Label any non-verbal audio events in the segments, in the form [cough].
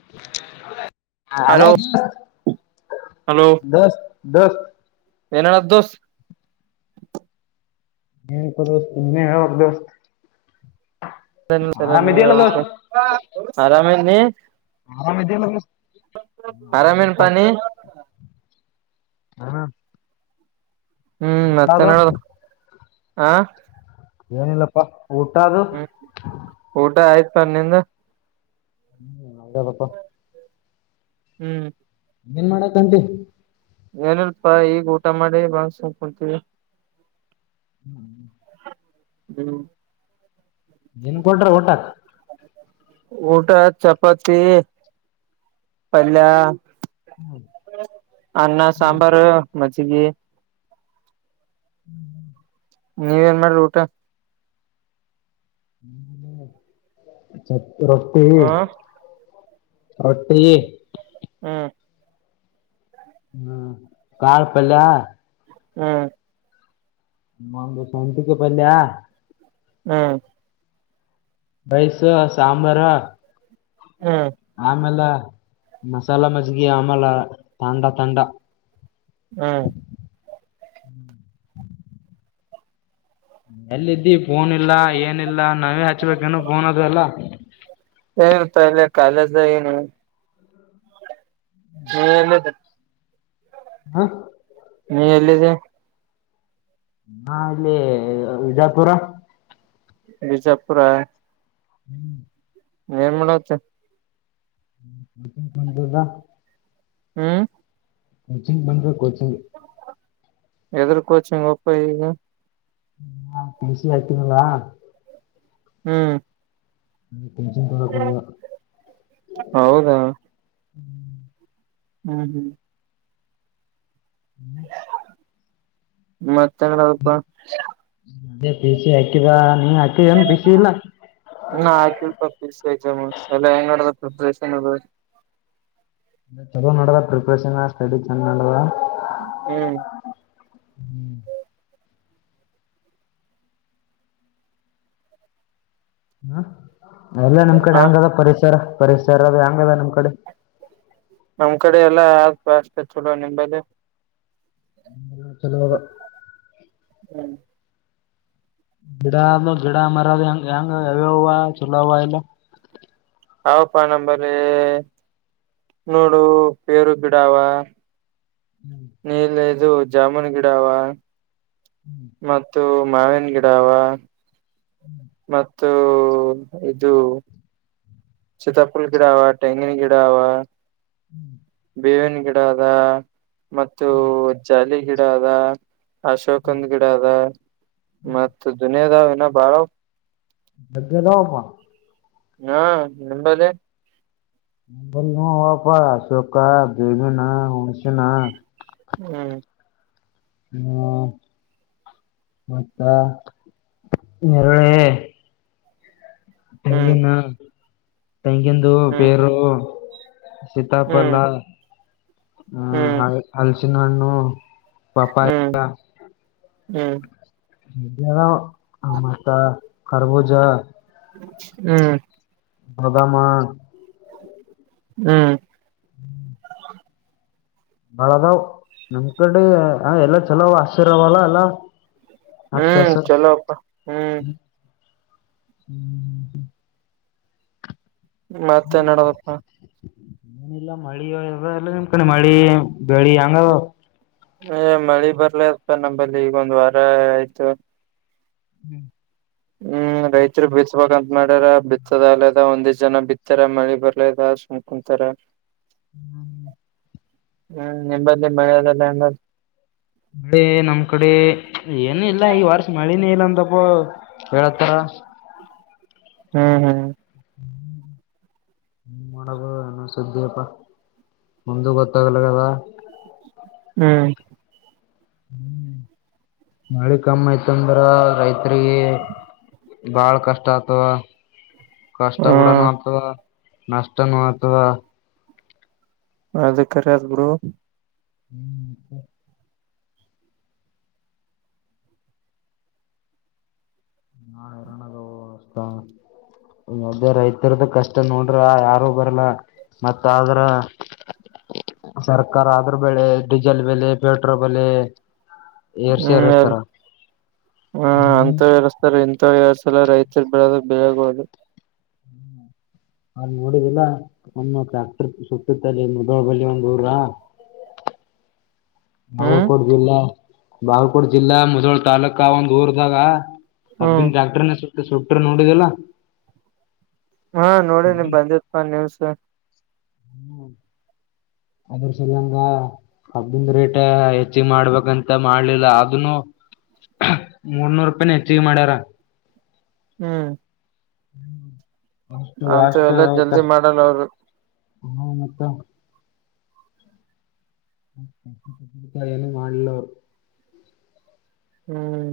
[inaudible] ಹಾ ಹಲೋ ದೋಸ್ತ. ದೋಸ್ತ್. ಏನೇನ ಆತ ದೋಸ್ತ್. ಏನಿಲ್ಲಪ್ಪ ದೋಸ್ತ ನೀನೇ ಹೇಳಬೇಕು ದೋಸ್ತ. [inaudible] ನಿ ನೀ ಆರಾಮ. ಹ. ಆರಾಮದ್ದೀನಿ ದೋಸ್ತ ಆರಾಮ್ ಆರಾಮೇನ್ ಇದಿನಪ್ಪ. ಪಾನಿ ಹ್ಮ. ಹ್ಮ ಮತ್ತೆನ ನಡದದ. ಹಾ. ಏನಿಲ್ಲಪ್ಪಾ. ಊಟ ಅದು. [inaudible] ನಿಂದ. ಹ್ಮ್ ಆಗಿದಪ್ಪ. ಹ್ಮ್. ಏನ್ ಮಾಡಕಂತಿ. ಏನಲ್ಪಾ ಈಗ್ ಊಟ ಮಾಡಿ ಬಾ ಸುಮ್ಮ ಕುಂತೇವಿ. ಹ್ಮ್. ಹ್ಮ್. ಏನ್ ಕೊಟ್ರ ಟತ್ ಊಟ ಚಪಾತಿ ಪಲ್ಯ ಅನ್ನ ಸಾಂಬಾರ ಮೆ ಸಿಗೆ ಹ್ಮ್ ನೀವೇನ್ ಮಾಡ್ರಿ ಊಟ ಹ್ಮ ರೊಟ್ಟಿ ಹ ರೋಟ್ಟಿ ಹ್ಮ್ ಹ್ಮ್ ಕಾಳ ಪಲ್ಯ ಹ್ಮ್ ಮ್ಮ ದಸ ಎಂತಕಪ್ಪಲಯಾ ಹ್ಮ ರೈಸ್ಸ ಸಾಂಬಾರಾ ಹ್ಮ್ ಆಮೇಲೆ ಮಸಾಲ ಮಜ್ಗಿ ಆಮಲ ತಾಂಡ ತಾಂಡ ಹ್ಮ ಎಲ್ಲಿದ್ದಿ ಫೋನ್ ಇಲ್ಲ ಏನಿಲ್ಲ ನಾವೇ ಹಚ್ಬೇಕೇನು ಫೋನ್ ಅದು ಎಲ್ಲ ಏ ಪ ಅಲ್ಲ ಕಾಲಜ ನು ಹ್ಮ ಎಲ್ಲದ ಹಾ ನೀ ಎಲ್ಲಿದೆ ಹಾ ಇಲ್ಲಿ ವಿಜಾಪುರ ವಿಜಾಪುರ ಹ್ಮ್ ನಿರ್ಮಳ ಆತ್ತು ದ ಹ್ಮ್ ಕೋಚಿಂಗ್ ಬಂದ್ರೆ ಕಿಂಗ್ ಹು ಎದ್ರ ಕೋಚಿಂಗ್ ಒಪ್ಪ ಈಗ ಹ ಪಸಿ ಆತೀನಾ ಹ್ಮ್ ಹ್ಮ್ ಷನ್ ತಡ ಕೊನ ಹೌದಾ ಹ್ಮ್ ಹ್ಮ್ ಹ್ಮ್ ಮತ್ತ ಂಗಪ್ಪ ಅ ಪಿಸಿಿ ಆಕ್ಿಿವ ನೀ ಅಕೆ ಏನು ಪಿಸಿ ಇಲ್ಲ ಎಾಮ್ ಎಲ್ಲ ಹೆಂಗ್ ನಡ್ಡದ ಪ್ರಿಪರೇಷನ್ ಅದು ಚಲೋ ನಡ್ಡದ ಪ್ರಿಪ್ರೇಷನ್ ಸ್ಟಡಿ ಚಂದ ನಡ್ಡದ ಹ್ಮ್ ಹ್ಮ್ ಹಾ ಎಲ್ಲಾ ನಮ್ ಕಡೆ ಹ ಹಂಗ ಅದ ಪರಿಸರ ಪರಿಸರದ ಹಂಗದ ನಮ್ ಕಡೆ ನಮ್ ಕಡೆ ಎಲ್ಲಾ ಆಗ್ ಅಷ್ಟೆ ಚಲೋ ನಿಂಬಲ್ಲಿ ಹ ಚಲೋ ಹ್ಮ್ ಗಿಡ ಗಿಡ ಮರದ ಹೆಂಗ ಹೆಂಗ ಹ ಚಲವ ಇಲ್ಲ ಅವಪ್ಪ ನಂಬಲ್ಲಿ ನೋಡು ಪೇರು ಗಿಡಾವ ನೀಲ್ಲ ಇದು ಜಾಮೂನ ಗಿಡವ ಮತ್ತು ಮಾವಿನ ಗಿಡವ ಮತ್ತು ಇದು ಸೀತಾಫುಲ್ ಗಿಡಾವ ಟೇಂಗಿನಿ ಕಿಡಾವ ಹ್ಮ್ ಬೇವಿನ ಗಿಡ ಅದ ಮತ್ತು ಜಾಲಿ ಗಿಡ ಅದ ಅಶೋಕ್ದ್ ಗಿಡ ಅದ ಮತ್ತದು ದಾವ ಇನ ಬಾಳಾವ ಮ ನಮ್ಮ ಹಾ ನಿಂಬಲ್ಲಿ ಹಪ ಸುಕ್ಕಾ ಬೇವಿನ ಹುನ್ಷಿನ ಹ್ಮ್ ಹ್ಮ್ ಮತ್ತ ನೆರಳ ಹ್ಮ್ ತಂಗಿನ ತೈಂಗೆಂದು ಹ್ಮ್ ಪೇರ ಸೀತಾಪಲ ಹ್ಮ್ ಹ್ಮ್ ಹಾ ಹಲ್ಸ ಚಿನಣ್ಣು ಹ್ಮ್ ಹ್ಮ್ ಮತ್ತ ಕರಬೂಜ ಹ್ಮ್ ಹದಾಮ ಹ್ಮ್ ಹ್ಮ್ ಹ ಬಳದಾವ್ ನಿಮ್ ಕಡೆ ಎಲ್ಲ ಚಲೋ ಆಶ್ಚರ್ಯವಲ್ಲ ಎಲ್ಲ ಹ್ಮ್ ಚಲೋ ಅಪ್ಪ ಹ್ಮ್ ಹ್ಮ್ ಹ್ಮ್ ಹ್ಮ್ ಮತ್ತೆ ನಡದಪ್ಪಾ ಮನಲ್ಲ ಮಳಿ ಎಲ್ಲ ನಿಕಣಿ ಮಳಿ ಗಳ ಯಂಗ ಮಳಿ ಬರ್ಲಪ್ಪ ನಂಬಲ್ಲಿ ಈಗ ಒಂದ್ ವಾರ ಆಯ್ತು ಹ್ಮ್ ಹ್ಮ್ ರೈತರು ಬಿತ್ಬೇಕಕ್ಂತ ಮಾಡ್ಯಾರ ಬಿತ್ತದಲದ ಒಂದಿಜ್ ಜನ ಬಿತ್ತಾರ ಮಳಿ ಬರ್ಲದ ಸುಂಕಂತಾರ ಹ್ಮ್ ಹ್ಮ್ ನಿಂಬಲ್ಲಿ ಮಳೆದಲ್ಲ ಎಂಬ ಮಳೆ ನಮ್ ಕಡೆ ಏನು ಇಲ್ಲ ಈ ವಾರ್ಷ ಮಳೆನೇ ಇಲ್ಲಂತ ಪ್ಪ ಹೇಳತಾರ ಹ್ಮ್ ಹ್ಮ್ ಮಾಡಬ ಏನ ಸುದ್ದಿಿಯಪ್ಪಾ ಮುಂದ ಗೊತ್ತಾಗಲ್ಲ ಕದ ಹ್ಮ್ ಹ್ಮ್ ಮಳೆ ಕಮ್ಮ ಆಯ್ತ ಅಂದ್ರ ರೈತರಿಗೆ ಬಾಳ್ ಕಷ್ಟ ಆತವಾ ಕಷ್ಟ ಹ ಕೂಡನು ಆಗ್ತದ ನಷ್ಟನು ಆತದ ಅದ ಕರದ್ಬರು ಹ್ಮ್ ನಾ ಎರ ಅಷ್ಟದೇ ರೈತರ್ದ ಕಷ್ಟ ನೋಡ್ರ ಯಾರು ಬರ್ಲ್ಲ ಮತ್ತ ಆದ್ರ ಸರ್ಕಾರ ಆದ್ರ ಬೆಳೆ ಡೀಸೆಲ್ ಬೆಲೆ ಪೆಟ್ರೋಲ್ ಬೆಲೆ ಏರ್ಸಿ ಹ್ಮ್ ಯಾರ ಏರಸ್ತಾರ ಹ್ಮ ಹ್ಮ್ ಅಂತ ಎಸ್ತಾರೆ ಎ ಇ ಎಡ್ ಸಲ ರೈತರು ಬಿಡದ ಬೆಳಗೋುದು ಅಲ್ ನೋಡಿದಿಲ್ಲ ಒಮ್ಮ ಸುತ್ತುತ್ತಲ್ಲಿ ಮುದಳಬಲ್ಲಿ ಒಂದಂದು್ ಊರ ನವು ಹ್ಮ್ ಕೊಡ್್ದಿಲ್ಲ ಬಾಗಕೋಡ್ ಜಿಲ್ಲಾ ಮುಜೋಳ ತಾಾಲೂಕ ಒಂದ್ ಊರದಾಗ ಹ್ಮ್ ಹಬ್ಬಿನ್ ಡಾಕ್ಟರ್ನ ಸುಟ್ರ ನೋಡಿದಲ್ಲ ಹಾ ನೋಡಿ ನಿಮ್ ಬಂದಿತ್ ನಿವ್ ಸ ಅದ್ರ ಸರಿಂಗ ಹದ್ದಿಂದ ರೇಟ್ ಹೆಚ್ಚಿಗೆ ಮಾಡ್ಬೇಕಂತ ಮಾಡ್ಲಿಲ್ಲ ಅನು ಮೂರ್ನೂರ್ ರೂಪಿನ ಹೆಚ್ಚಿಗೆ ಮಾಡ್ಯಾರ ಹ್ಮ್ ಹ್ಮ [inaudible] ಅಂತೂ ಎಲ್ಲ ಜಲ್ದಿ ಮಾಡಲ್ಲ ಅವರು ಹ್ಮ ಮತ್ತ ನ ಮಾಡಲ್ಲೋರು ಹ್ಮ್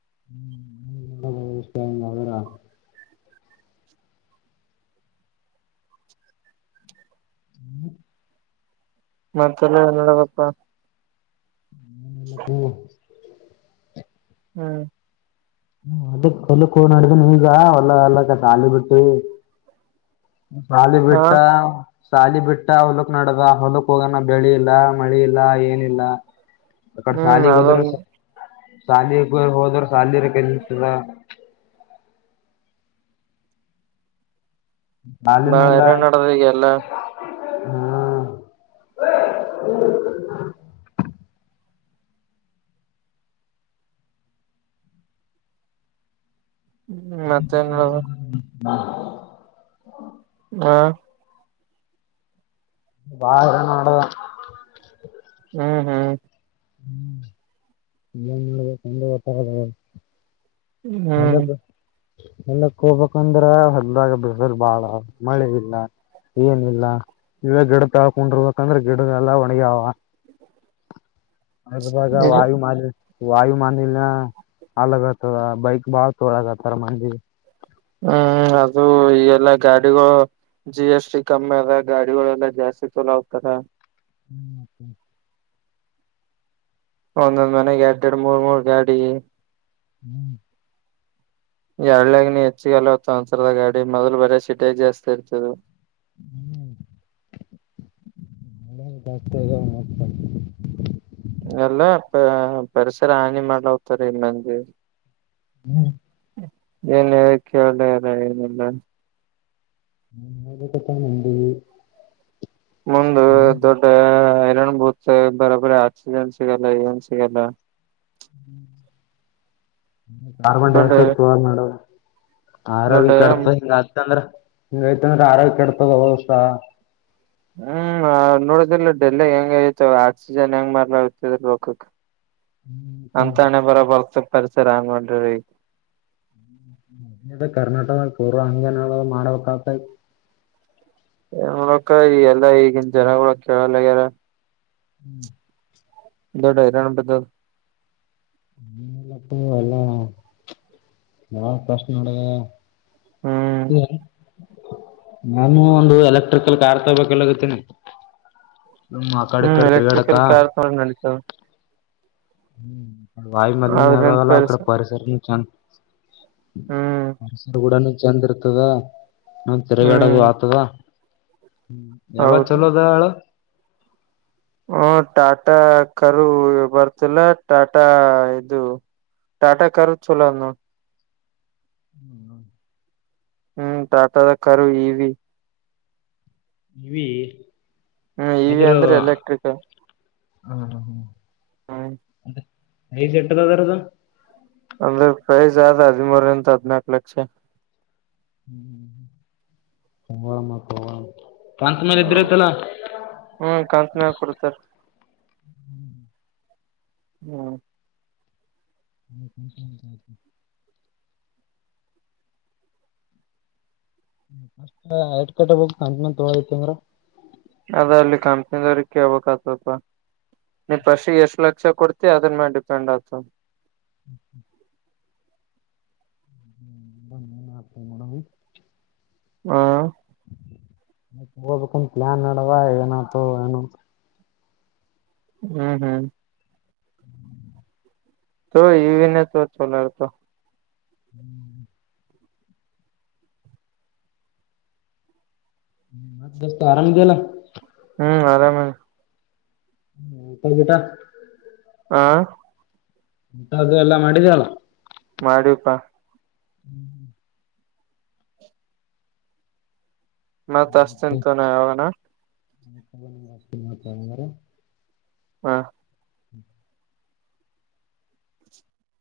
ಹ್ಮರ [unintelligible] ಹ್ಮ್ ಮತ್ತೆಲ್ಲ ನೋಡಬೇಕಪ್ಪಾ ಏನಿಲ್ಲಪ್ಪ ಹ್ಮ್ ಹೊಕ್ ಹೊಲಕ್ ಹೋ ನಾಡಿದನೆ ಈಗ ಹೊಲ್ಲ ಎಲ್ಲಕಾಲಿ ಬಿಟ್ಟಿ ಪಾಲಿ ಹಾ ಬೆಟ್ಟ ಸಾಲಿ ಬಿಟ್ಟ ಹೊಲಕ್ ನಡದ ಹೊಲಕ್ ಹೋಗಣ ಬೆಳಿ ಇಲ್ಲ ಮಳಿ ಇಲ್ಲ ಏನಿಲ್ಲ ಹ್ಮ್ ಅದೊಂದು ಶಾಲಿ ಹೋದ್ರ ಶಾಲರ ಕೆ ಎನ್ತದ [unintelligible] ಸಾಲಿನೂ ಬಾರ ಇಲ್ಲ ನಡದ ಈಗೆ ಎಲ್ಲ ಹಾ [inaudible] ಹ್ಮ್ ಮತ್ತೇನ [unintelligible] ಹಾ [inaudible] ಹಾ [inaudible] ಬಾ ನ ಮಾಡದಾ ಹ್ಮ್ ಹ್ಮ್ ಹ್ಮತ [unintelligible] ಹ್ಮ್ ಎಲ್ಲಕ್ಕ ಹೋಗ್ಬೇಕಂದ್ರ ಹದ್ದಾಗ ಬಡಲ್ ಬಾಳ ಮಳೆ ಇಲ್ಲ ಏನಿಲ್ಲ ಇವಾಗ ಗಿಡ ತಾಳ್ಕೊಂಡಿರ್ಬೇಕಂದ್ರೆ ಗಿಡ ಎಲ್ಲ ಒಣಗಾವ ಅದ್ರಾಗ ಈಗ ವಾಯು ಮಾಲಿನ್ಯ ವಾಯು ಮಾಲಿನ್ಯ ಅಲಗತದ ಬೈಕ್ ಬಾಳ ತೋಳಗತಾರ ಮಂದಿ ಹ್ಮ್ ಅದು ಈಗೆಲ್ಲಾ ಗಾಡಿಗಳು ಜಿ ಎಸ್ ಟಿ ಕಮ್ಮಿ ಅದ ಗಾಡಿಗಳೆಲ್ಲಾ ಜಾಸ್ತಿ ಚಲೋ ಹೋಗ್ತಾರ ಹ್ಮ್ ಮತ್ತೆ [inaudible] ಒಂದೊಂದ್ ಮನೆಗೆ ಎಡ್ ದಡ್ ಮೂರ್ ಮೂರ್ ಗಾಡಿ ಹ್ಮ್ [inaudible] ಎರಳ್ಳಗ ನೀ [unintelligible] ಹೆಚ್ಚಗಲವತ್ತು ಒಸರದ ಗಾಡಿ ಮೊದ್ಲು ಬರ ಶೀಟೇಜ್ ಜಾಸ್ತಿ ಇರ್ತದು ಹ್ಮ ಬತ ಇತ [unintelligible] ಎಲ್ಲ ಪರಿಸರ ಹಾನಿ ಮಾಡ್ಲೋಗ್ತಾರ ಮಂದಿ ಹ್ಮ್ [inaudible] ಏನ್ ಹೇಳಕ್ಕೆ ಒಳ್ಳಲ್ಲ ಏನೆಲ್ಲ [unintelligible] ಕ್ಕೆ ತಟ [unintelligible] ಮುಂದು ದೊಡ್ಡ ಕ ಬೂತ ಬರರಿ ಆಕ್ಸಿಜನ್ ಸಿಗಲ್ಲ ಏನ್ ಸಿಗಲ್ಲ ಹ್ಮ್ [inaudible] ಕಾರ್ಬನ್ ದೊಡ್ಡ ಡೈಆಕ್ಸೈಡ್ ಸವಾಲ್ ಮಾಡ ದೊಡ್ಡ ಆರೋಗ್ಯ ಕಡತ ಹಿಂಗ ಆಗ್ತಂದ್ರ ಹಂಗೈತಂದ್ರೆ ಆರೋಗ್ಯ ಕೆಡತದ ಅವ ವರ್ಷ ಹ್ಮ್ ನೋಡದಿಲ್ಲ ಡೆಲ್ಲ ಹೆಂಗ ಆಐತ ಆಕ್ಸಿಜನ್ ಹೆಂಗ್ ಮಾರ್ಲ ಆತದ ಲಕಕ್ [unintelligible] ಅಂತಣೆ ಬರ ಬರ್ತ ಪರಿಸರಿಸರಂಗೊಂಡ ರ [unintelligible] ಕರ್ನಾಟಕ ಕೋರ್ ಹಂಗೇನ ಮಾಡ್ಬೇಕ ಆಗ್ತೈ ಏ ನೋಡಕ್ಕ ಈ ಎಲ್ಲಾ ಈಗಿನ ಜನಗಳ ಕೇಳಲ್ಲಗ್ಯಾರ ಹ್ಮ್ [inaudible] ದೊಡ್ಡ ಹರಾಣ ಬದ [inaudible] ಹ್ಮಲ್ಲಪ್ಪ ಎಲ್ಲ ನಾವ ಪ್ರಶ್ನೆ ಮಾಡ [unintelligible] ಹ್ಮ್ ಇದು ನಾನು ಒಂದು ಎಲೆಕ್ಟ್ರಿಕಲ್ ಕಾರ್ ತಗಬೇಕಲ್ಲಗತ್ತೇನಿ ಹ್ಮ್ ಎಲೆಕ್ಟ್ರಿಕಲ್ ಕಾರ್ ನೋಡ ನಡೀತವೆ ಹ್ಮ್ ವಾಯ ಅದ್ರಂತ ಮಲ್ಲಿನಾಗಲ್ಲ ಪರ್ಸ ಅಕ್ಕಡ ಪರಿಸರ ನಿ ಚ ಹ್ಮ್ ಕೂಡ ಚಂದ ಇರ್ತದ ನಾ ತೆರಗಾಡದು ಹ್ಮ್ ಆತದ ಹ್ಮ ಎಾವ ಹೌದು ಚಲೋ ದಯಳೋ ಹ್ಮ ಟಾಟಾ ಕಾರರು ಬರ್ತಿಲ್ಲ ಟಾಟಾ ಇದು ಟಾಟಾ ಕರು ಚಲೋನು ಹ್ಮ್ ಟಾಟಾದ ಕಾರರು ಈವಿ ಇವಿ ಹ್ಮ್ ಇವಿ ಅಂದ್ರೆ ಎಲೆಕ್ಟ್ರಕ್ ಹ್ಮ ಹ್ಮ ಅ ನೀ ಶಟ್ಟದಾದರದು ಅಂದ್ರ ಪ್ರೈಸ್ ಆದ ಹದಿಮೂರರಿಂತ ಹದಿನಕು ಲಕ್ಷ ಹ್ಮ್ ಸವಾಮವ ಹ್ಮ ಹ್ಮ್ ಕಾಂತನ ಕೊಡ್ತಾರ ಹ್ಮ್ ಚ ಕ ಎಟ್ ಕಟ್ಟ ಹೋಗ ನ ಮ ತೊಳತಿ ಅಂದ್ರ ಅದ ಅಲ್ಲಿ ಕಂಪ್ನಿ ದವ್ರ ಕೇಬೇಕಕ್ ಆತಪ ನೀ ಫಸ್ಗೆ ಎಷ್ಟ್ ಲಕ್ಷ ಕೊಡ್ತಿ ಅದ್ರ ಮೇಲೆ ಡಿಪೆಂಡ್ ಆತ ಹ್ಮ್ ಬ ನಾಗ ಹಾ ತಗೋಬೇಕಂತ ಪ್ಲ್ಯಾನ್ ನಡವಾ ಏನತು ಏನು ಹ್ಮ್ ಹ್ಮ್ [unintelligible] ಹ್ಮ್ ದೋಸ್ತ ಆರಾಮ್ ಅದಿ ಅಲ್ಲ ಹ್ಮ್ ಆರಾಮ ಊಟ ಗಿಟಾ ಹಾ ಊಟ ಅದು ಎಲ್ಲ ಮಾಡಿದೇಲ್ಲ ಮಾಡಿವ್ಪಾ [inaudible] ಮತ್ ಹಚ್ತೀನಿ ತೋ ಯವಾಗನ [inaudible] ಹಾ